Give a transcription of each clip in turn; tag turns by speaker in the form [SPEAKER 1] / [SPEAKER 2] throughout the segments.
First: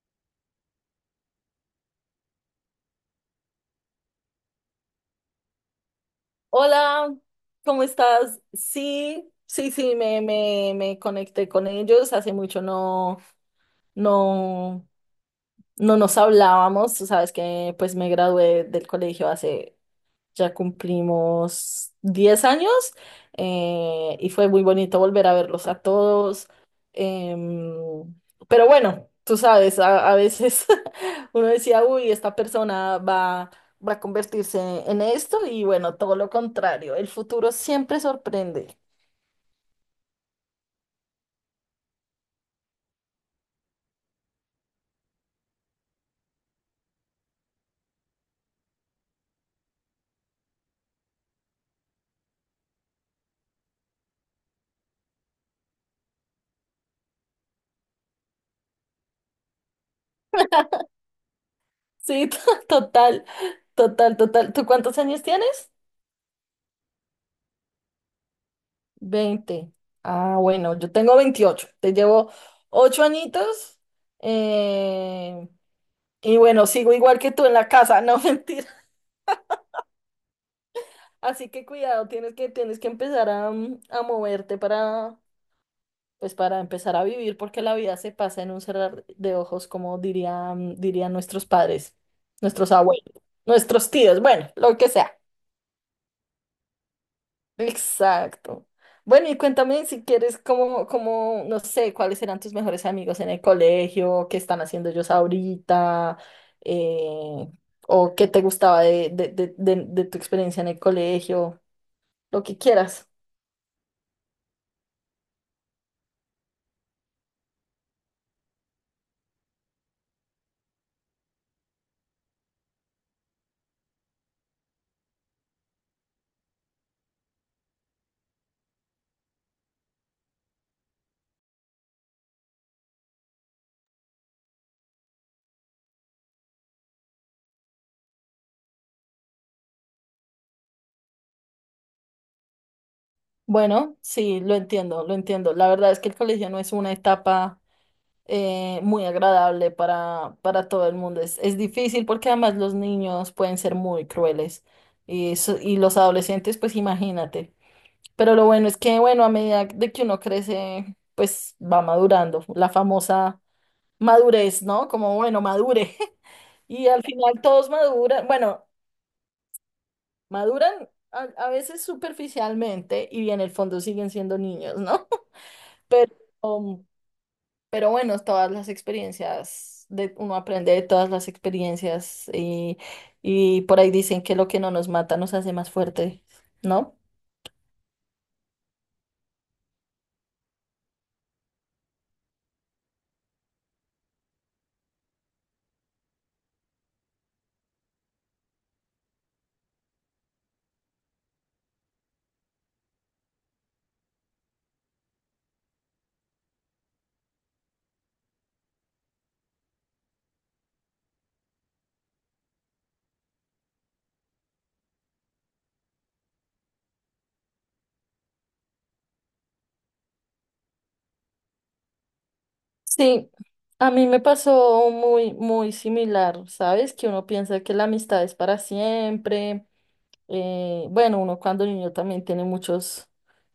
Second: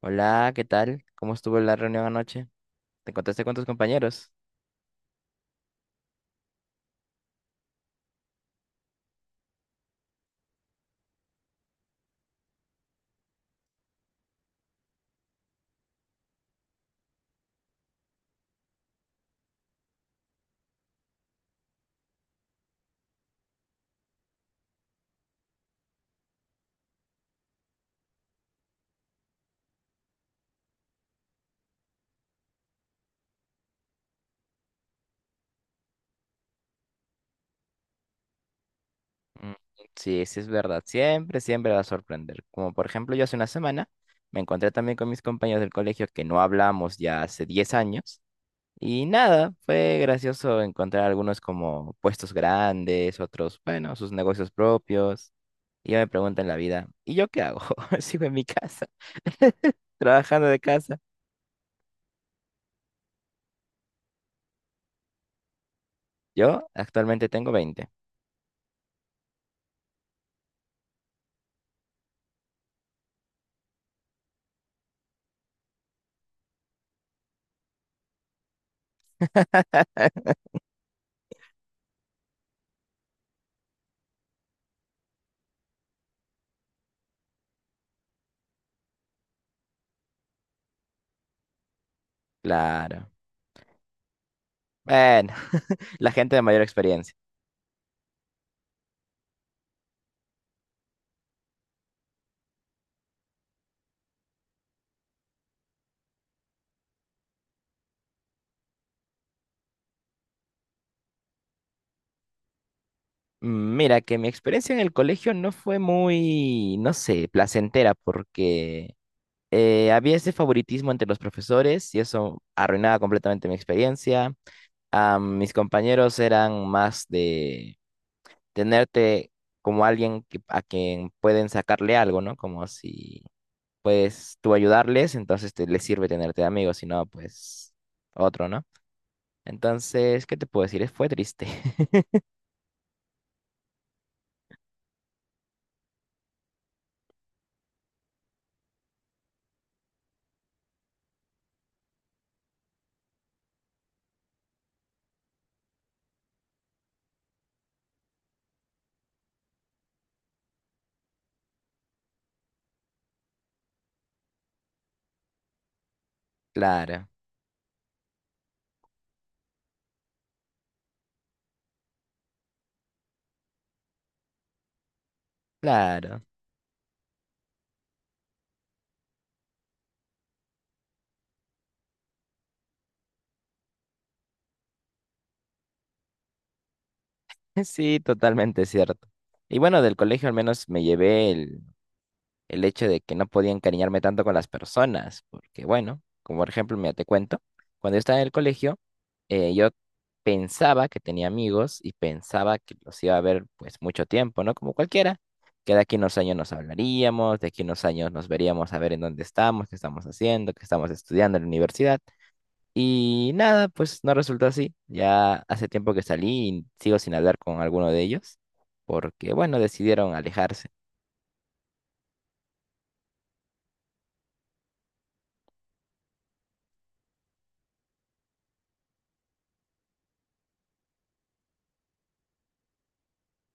[SPEAKER 1] Hola, ¿qué tal? ¿Cómo estuvo la reunión anoche? ¿Te encontraste con tus compañeros?
[SPEAKER 2] Hola, ¿cómo estás? Sí, sí, sí, me conecté con ellos. Hace mucho no, no nos hablábamos. Tú sabes que pues me gradué del colegio hace, ya cumplimos 10 años y fue muy bonito volver a verlos a todos. Em, pero bueno, tú sabes, a veces uno decía, uy, esta persona va a convertirse en esto y bueno, todo lo contrario, el futuro siempre sorprende.
[SPEAKER 1] Mm, sí, sí es verdad. Siempre va a sorprender. Como por ejemplo, yo hace una semana me encontré también con mis compañeros del colegio que no hablamos ya hace 10 años. Y nada, fue gracioso encontrar algunos como puestos grandes, otros, bueno, sus negocios propios. Y yo me pregunto en la vida, ¿y yo qué hago? Sigo en mi casa, trabajando de casa.
[SPEAKER 2] Sí, total, total, total. ¿Tú cuántos años tienes?
[SPEAKER 1] Yo actualmente tengo 20.
[SPEAKER 2] 20. Ah, bueno, yo tengo 28. Te llevo 8 añitos. eh, y bueno, sigo igual que tú en la casa, no mentir. Así que cuidado, tienes que empezar a, a moverte para, pues para empezar a vivir, porque la vida se pasa en un cerrar de ojos, como dirían nuestros padres, nuestros abuelos,
[SPEAKER 1] Claro.
[SPEAKER 2] nuestros tíos, bueno, lo que sea.
[SPEAKER 1] Bueno, la gente de mayor experiencia.
[SPEAKER 2] Exacto. Bueno, y cuéntame si quieres, como, no sé, cuáles eran tus mejores amigos en el colegio, qué están haciendo ellos ahorita, eh, o qué te gustaba de tu experiencia en el colegio, lo que quieras.
[SPEAKER 1] Mm, mira, que mi experiencia en el colegio no fue muy, no sé, placentera porque había ese favoritismo entre los profesores y eso arruinaba completamente mi experiencia. Ah, mis compañeros eran más de tenerte como alguien a quien pueden sacarle algo, ¿no? Como si puedes tú ayudarles, entonces te, les sirve tenerte de amigo, si no, pues otro, ¿no? Entonces, ¿qué te puedo decir? Fue triste.
[SPEAKER 2] Bueno, sí, lo entiendo, lo entiendo. La verdad es que el colegio no es una etapa muy agradable para todo el mundo. Es difícil porque además los niños pueden ser muy crueles y, y los adolescentes, pues imagínate. Pero lo bueno es que, bueno, a medida de que uno crece, pues va madurando. La famosa madurez, ¿no? Como, bueno, madure. Y al
[SPEAKER 1] Claro.
[SPEAKER 2] final todos maduran, bueno, maduran a veces superficialmente y en el fondo siguen siendo niños, ¿no? Pero,
[SPEAKER 1] Claro,
[SPEAKER 2] um, pero bueno, todas las experiencias, de, uno aprende de todas las experiencias y por ahí dicen que lo que no nos mata nos hace más fuerte, ¿no?
[SPEAKER 1] sí, totalmente cierto. Y bueno, del colegio al menos me llevé el hecho de que no podía encariñarme tanto con las personas, porque bueno, como por ejemplo, mira, te cuento, cuando yo estaba en el colegio, yo pensaba que tenía amigos y pensaba que los iba a ver pues mucho tiempo, ¿no? Como cualquiera, que de aquí a unos años nos hablaríamos, de aquí a unos años nos veríamos a ver en dónde estamos, qué estamos haciendo, qué estamos estudiando en la universidad. Y nada, pues no resultó así. Ya hace tiempo que salí y sigo sin hablar con alguno de ellos, porque bueno, decidieron alejarse.
[SPEAKER 2] Sí, a mí me pasó muy, muy similar, ¿sabes? Que uno piensa que la amistad es para siempre. Bueno, uno cuando niño también tiene muchos,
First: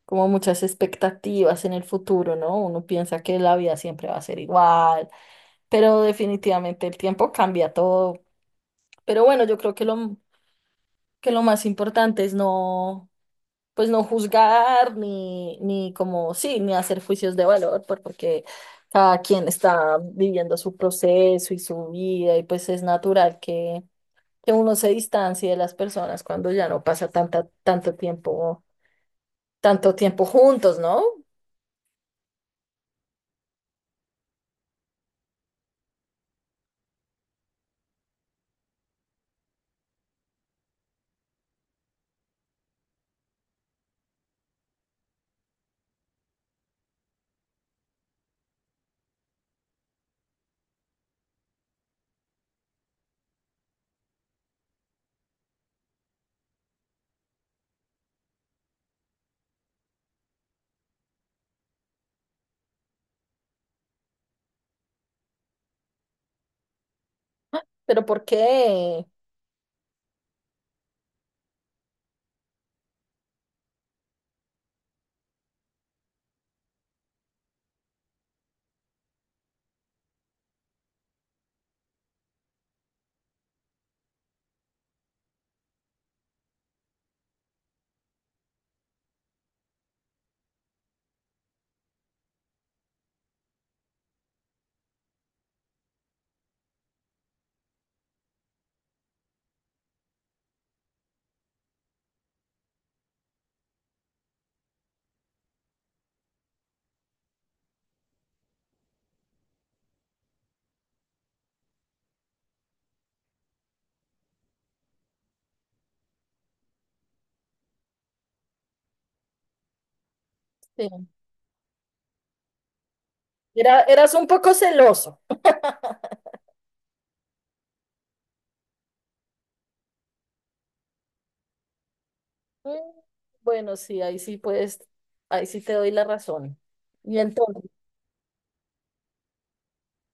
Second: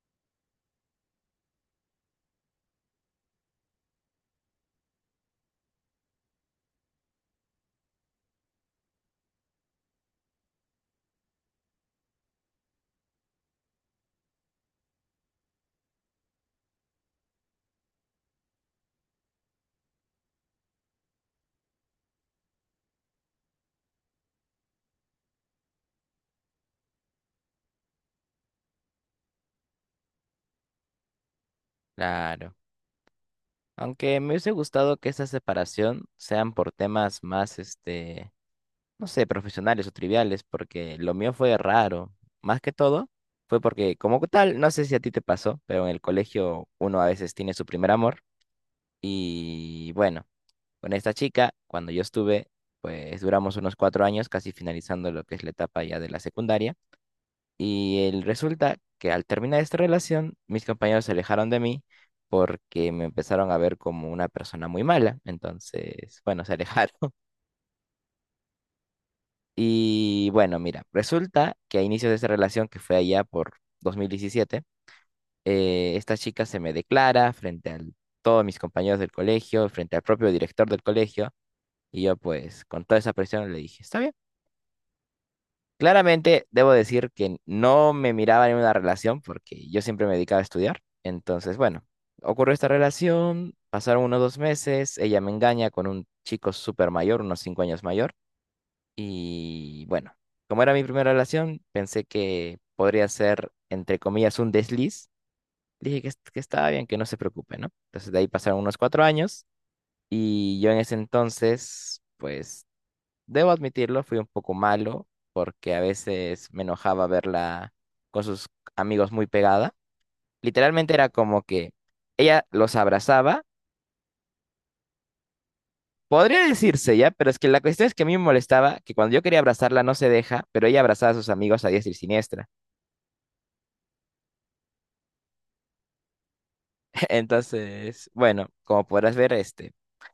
[SPEAKER 2] como muchas expectativas en el futuro, ¿no? Uno piensa que la vida siempre va a ser igual, pero definitivamente el tiempo cambia todo. Pero bueno, yo creo que lo más importante es no, pues no juzgar ni como, sí, ni hacer juicios de valor, porque cada quien está viviendo su proceso y su vida y pues es natural que uno se distancie de las personas cuando ya no pasa tanto tiempo juntos, ¿no?
[SPEAKER 1] Claro. Aunque me hubiese gustado que esa separación sean por temas más, este, no sé, profesionales o triviales, porque lo mío fue raro. Más que todo, fue porque como tal, no sé si a ti te pasó, pero en el colegio uno a veces tiene su primer amor y bueno. Con esta chica, cuando yo estuve, pues duramos unos 4 años, casi finalizando lo que es la etapa ya de la secundaria. Y el resulta que al terminar esta relación, mis compañeros se alejaron de mí porque me empezaron a ver como una persona muy mala. Entonces, bueno, se alejaron.
[SPEAKER 2] Pero ¿por qué?
[SPEAKER 1] Y bueno, mira, resulta que a inicios de esa relación, que fue allá por 2017, esta chica se me declara frente a todos mis compañeros del colegio, frente al propio director del colegio. Y yo pues con toda esa presión le dije, está bien. Claramente debo decir que no me miraba en una relación porque yo siempre me dedicaba a estudiar. Entonces, bueno, ocurrió esta relación, pasaron unos 2 meses, ella me engaña con un chico súper mayor, unos 5 años mayor. Y bueno, como era mi primera relación, pensé que podría ser, entre comillas, un desliz. Dije que estaba bien, que no se preocupe, ¿no? Entonces de ahí pasaron unos 4 años y yo en ese entonces, pues debo admitirlo, fui un poco malo porque a veces me enojaba verla con sus amigos muy pegada.
[SPEAKER 2] Sí.
[SPEAKER 1] Literalmente era como que ella los abrazaba,
[SPEAKER 2] Era, eras un poco celoso.
[SPEAKER 1] podría decirse ya, pero es que la cuestión es que a mí me molestaba que cuando yo quería abrazarla no se deja, pero ella abrazaba a sus amigos a diestra y siniestra.
[SPEAKER 2] Mm, Bueno, sí, ahí sí puedes, ahí sí te doy la razón. Y entonces,
[SPEAKER 1] Entonces, bueno, como podrás ver, este,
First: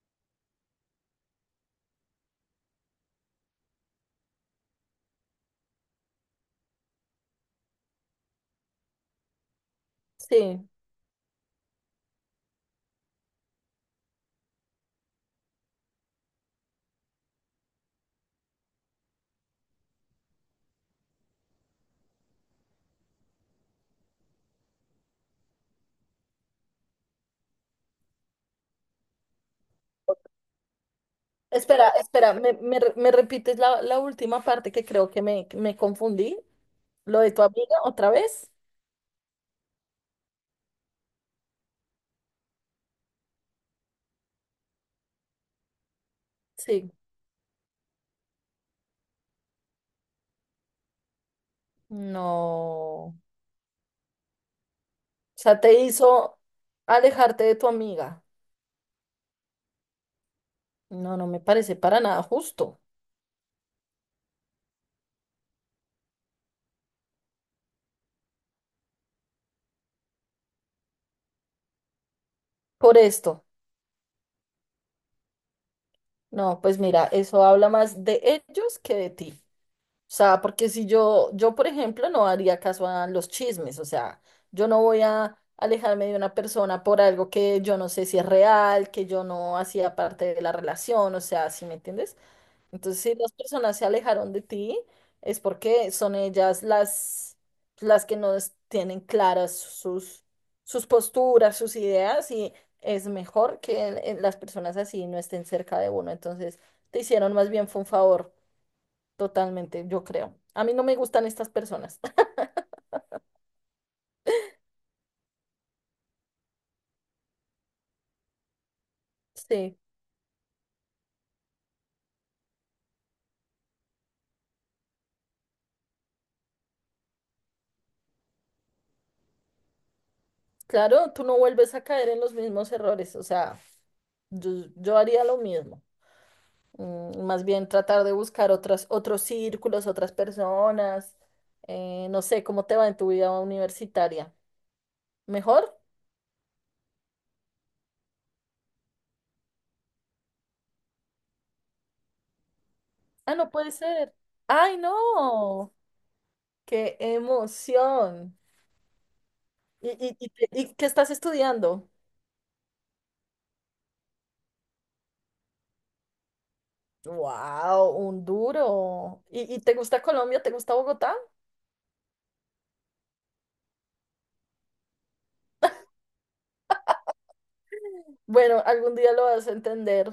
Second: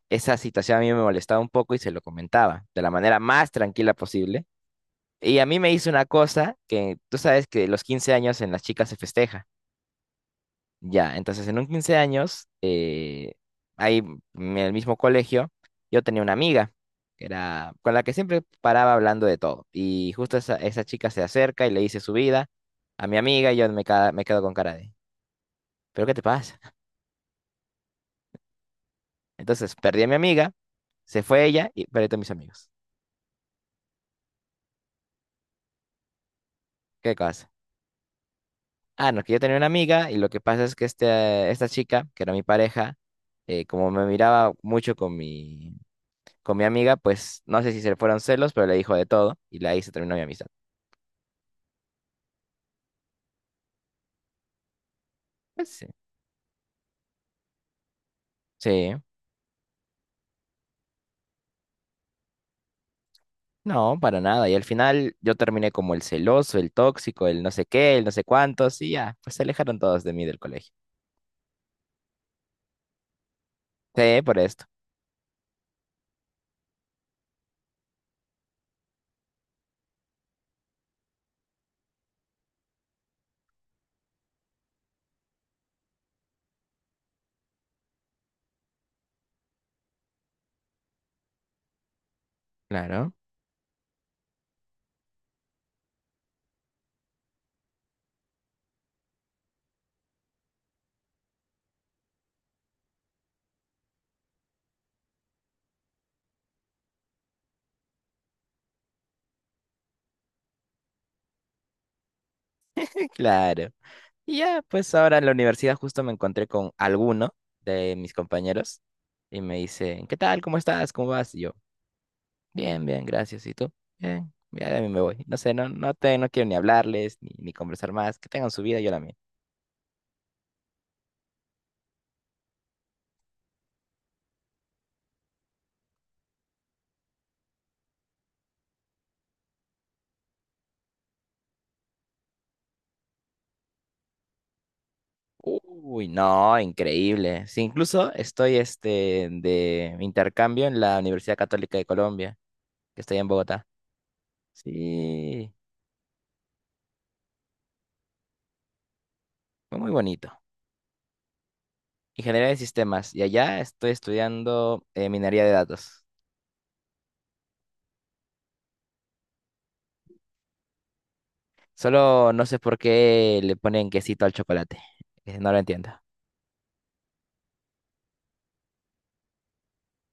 [SPEAKER 1] esa situación a mí me molestaba un poco y se lo comentaba de la manera más tranquila posible. Y a mí me hizo una cosa que tú sabes que los 15 años en las chicas se festeja.
[SPEAKER 2] sí.
[SPEAKER 1] Ya, entonces en un 15 años, ahí en el mismo colegio, yo tenía una amiga que era, con la que siempre paraba hablando de todo. Y justo esa chica se acerca y le dice su vida a mi amiga y yo me quedo con cara de, ¿pero qué te pasa? Entonces perdí a mi amiga, se fue ella y
[SPEAKER 2] Espera,
[SPEAKER 1] perdí a todos mis
[SPEAKER 2] espera,
[SPEAKER 1] amigos.
[SPEAKER 2] me me repites la última parte que creo me confundí?
[SPEAKER 1] ¿Qué
[SPEAKER 2] ¿Lo de tu
[SPEAKER 1] cosa?
[SPEAKER 2] amiga otra vez?
[SPEAKER 1] Ah, no, que yo tenía una amiga y lo que pasa es que este, esta chica, que era mi pareja, como me miraba mucho con mi, con mi
[SPEAKER 2] Sí.
[SPEAKER 1] amiga, pues no sé si se le fueron celos, pero le dijo de todo y ahí se terminó mi amistad.
[SPEAKER 2] No. O sea,
[SPEAKER 1] Pues
[SPEAKER 2] te
[SPEAKER 1] sí.
[SPEAKER 2] hizo alejarte de tu amiga.
[SPEAKER 1] Sí,
[SPEAKER 2] No, no me parece para nada justo.
[SPEAKER 1] no, para nada. Y al final yo terminé como el celoso, el tóxico, el no sé qué, el no sé cuántos y ya, pues se alejaron todos de mí del colegio.
[SPEAKER 2] Por esto.
[SPEAKER 1] Sí, por esto.
[SPEAKER 2] No, pues mira, eso habla más de ellos que de ti. O sea, porque si yo, por ejemplo, no haría caso a los chismes, o sea, yo no voy a alejarme de una persona por algo que yo no sé si es real, que yo no hacía parte de la relación, o sea, ¿sí me entiendes? Entonces,
[SPEAKER 1] Claro.
[SPEAKER 2] si las personas se alejaron de ti, es porque son ellas las que no es- tienen claras sus, sus posturas, sus ideas, y es mejor que las personas así no estén cerca de uno. Entonces, te hicieron más bien fue un favor. Totalmente, yo creo. A mí no me gustan estas personas.
[SPEAKER 1] Claro. Y ya, pues ahora en la universidad justo me encontré con alguno de mis compañeros y me
[SPEAKER 2] Sí,
[SPEAKER 1] dice, ¿qué tal? ¿Cómo estás? ¿Cómo vas? Y yo, bien, bien, gracias. ¿Y tú? Bien, ya de mí me voy. No sé, no quiero ni hablarles ni conversar más. Que tengan su vida, yo la mía.
[SPEAKER 2] claro, tú no vuelves a caer en los mismos errores, o sea, yo, yo haría lo mismo. Más bien tratar de buscar otras, otros círculos, otras personas. No sé, ¿cómo te va en tu vida universitaria? ¿Mejor?
[SPEAKER 1] Uy, no, increíble. Sí, incluso estoy este, de intercambio en la Universidad Católica de Colombia, que está allá en
[SPEAKER 2] Ah, no
[SPEAKER 1] Bogotá.
[SPEAKER 2] puede ser. ¡Ay,
[SPEAKER 1] Sí,
[SPEAKER 2] no! ¡Qué emoción!
[SPEAKER 1] fue muy
[SPEAKER 2] Y,
[SPEAKER 1] bonito.
[SPEAKER 2] y qué estás estudiando?
[SPEAKER 1] Ingeniería de sistemas. Y allá estoy estudiando minería de datos.
[SPEAKER 2] ¡Wow! Un duro. Y te gusta Colombia? ¿Te gusta Bogotá?
[SPEAKER 1] Solo no sé por qué le ponen quesito al chocolate. No lo entiendo.
[SPEAKER 2] Bueno, algún día lo vas a entender.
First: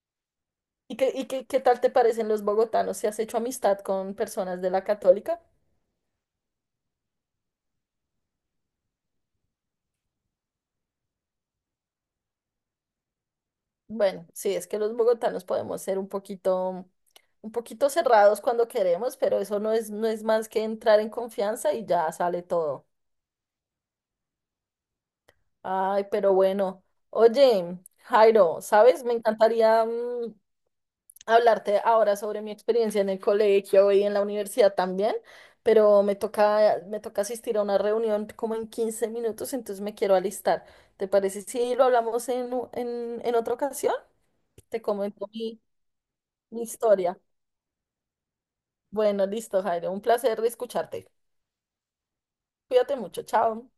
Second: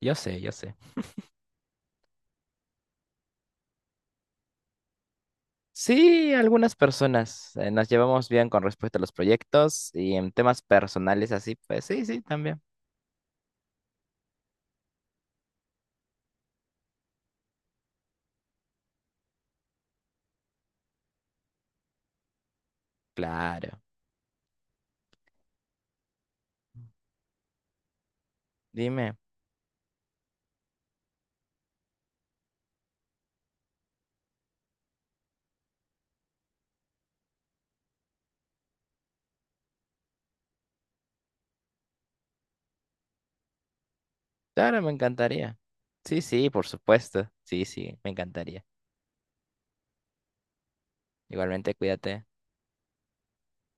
[SPEAKER 1] Yo sé, yo sé.
[SPEAKER 2] Y qué, qué tal te parecen los bogotanos? ¿Si has hecho amistad con personas de la Católica?
[SPEAKER 1] Sí, algunas personas nos llevamos bien con respecto a los proyectos y en temas personales así, pues sí, sí, también.
[SPEAKER 2] Bueno, sí, es que los bogotanos podemos ser un poquito cerrados cuando queremos, pero eso no es, no es más que entrar en confianza y ya sale todo.
[SPEAKER 1] Claro.
[SPEAKER 2] Ay, pero bueno. Oye, Jairo, ¿sabes? Me
[SPEAKER 1] Dime.
[SPEAKER 2] encantaría, hablarte ahora sobre mi experiencia en el colegio y en la universidad también, pero me toca asistir a una reunión como en 15 minutos, entonces me quiero alistar. ¿Te parece si lo hablamos en, en otra ocasión?
[SPEAKER 1] Claro,
[SPEAKER 2] Te
[SPEAKER 1] me
[SPEAKER 2] comento
[SPEAKER 1] encantaría.
[SPEAKER 2] mi,
[SPEAKER 1] Sí, sí,
[SPEAKER 2] mi
[SPEAKER 1] por
[SPEAKER 2] historia.
[SPEAKER 1] supuesto. Sí, sí, me encantaría.
[SPEAKER 2] Bueno, listo, Jairo. Un placer escucharte.
[SPEAKER 1] Igualmente, cuídate.
[SPEAKER 2] Cuídate mucho. Chao.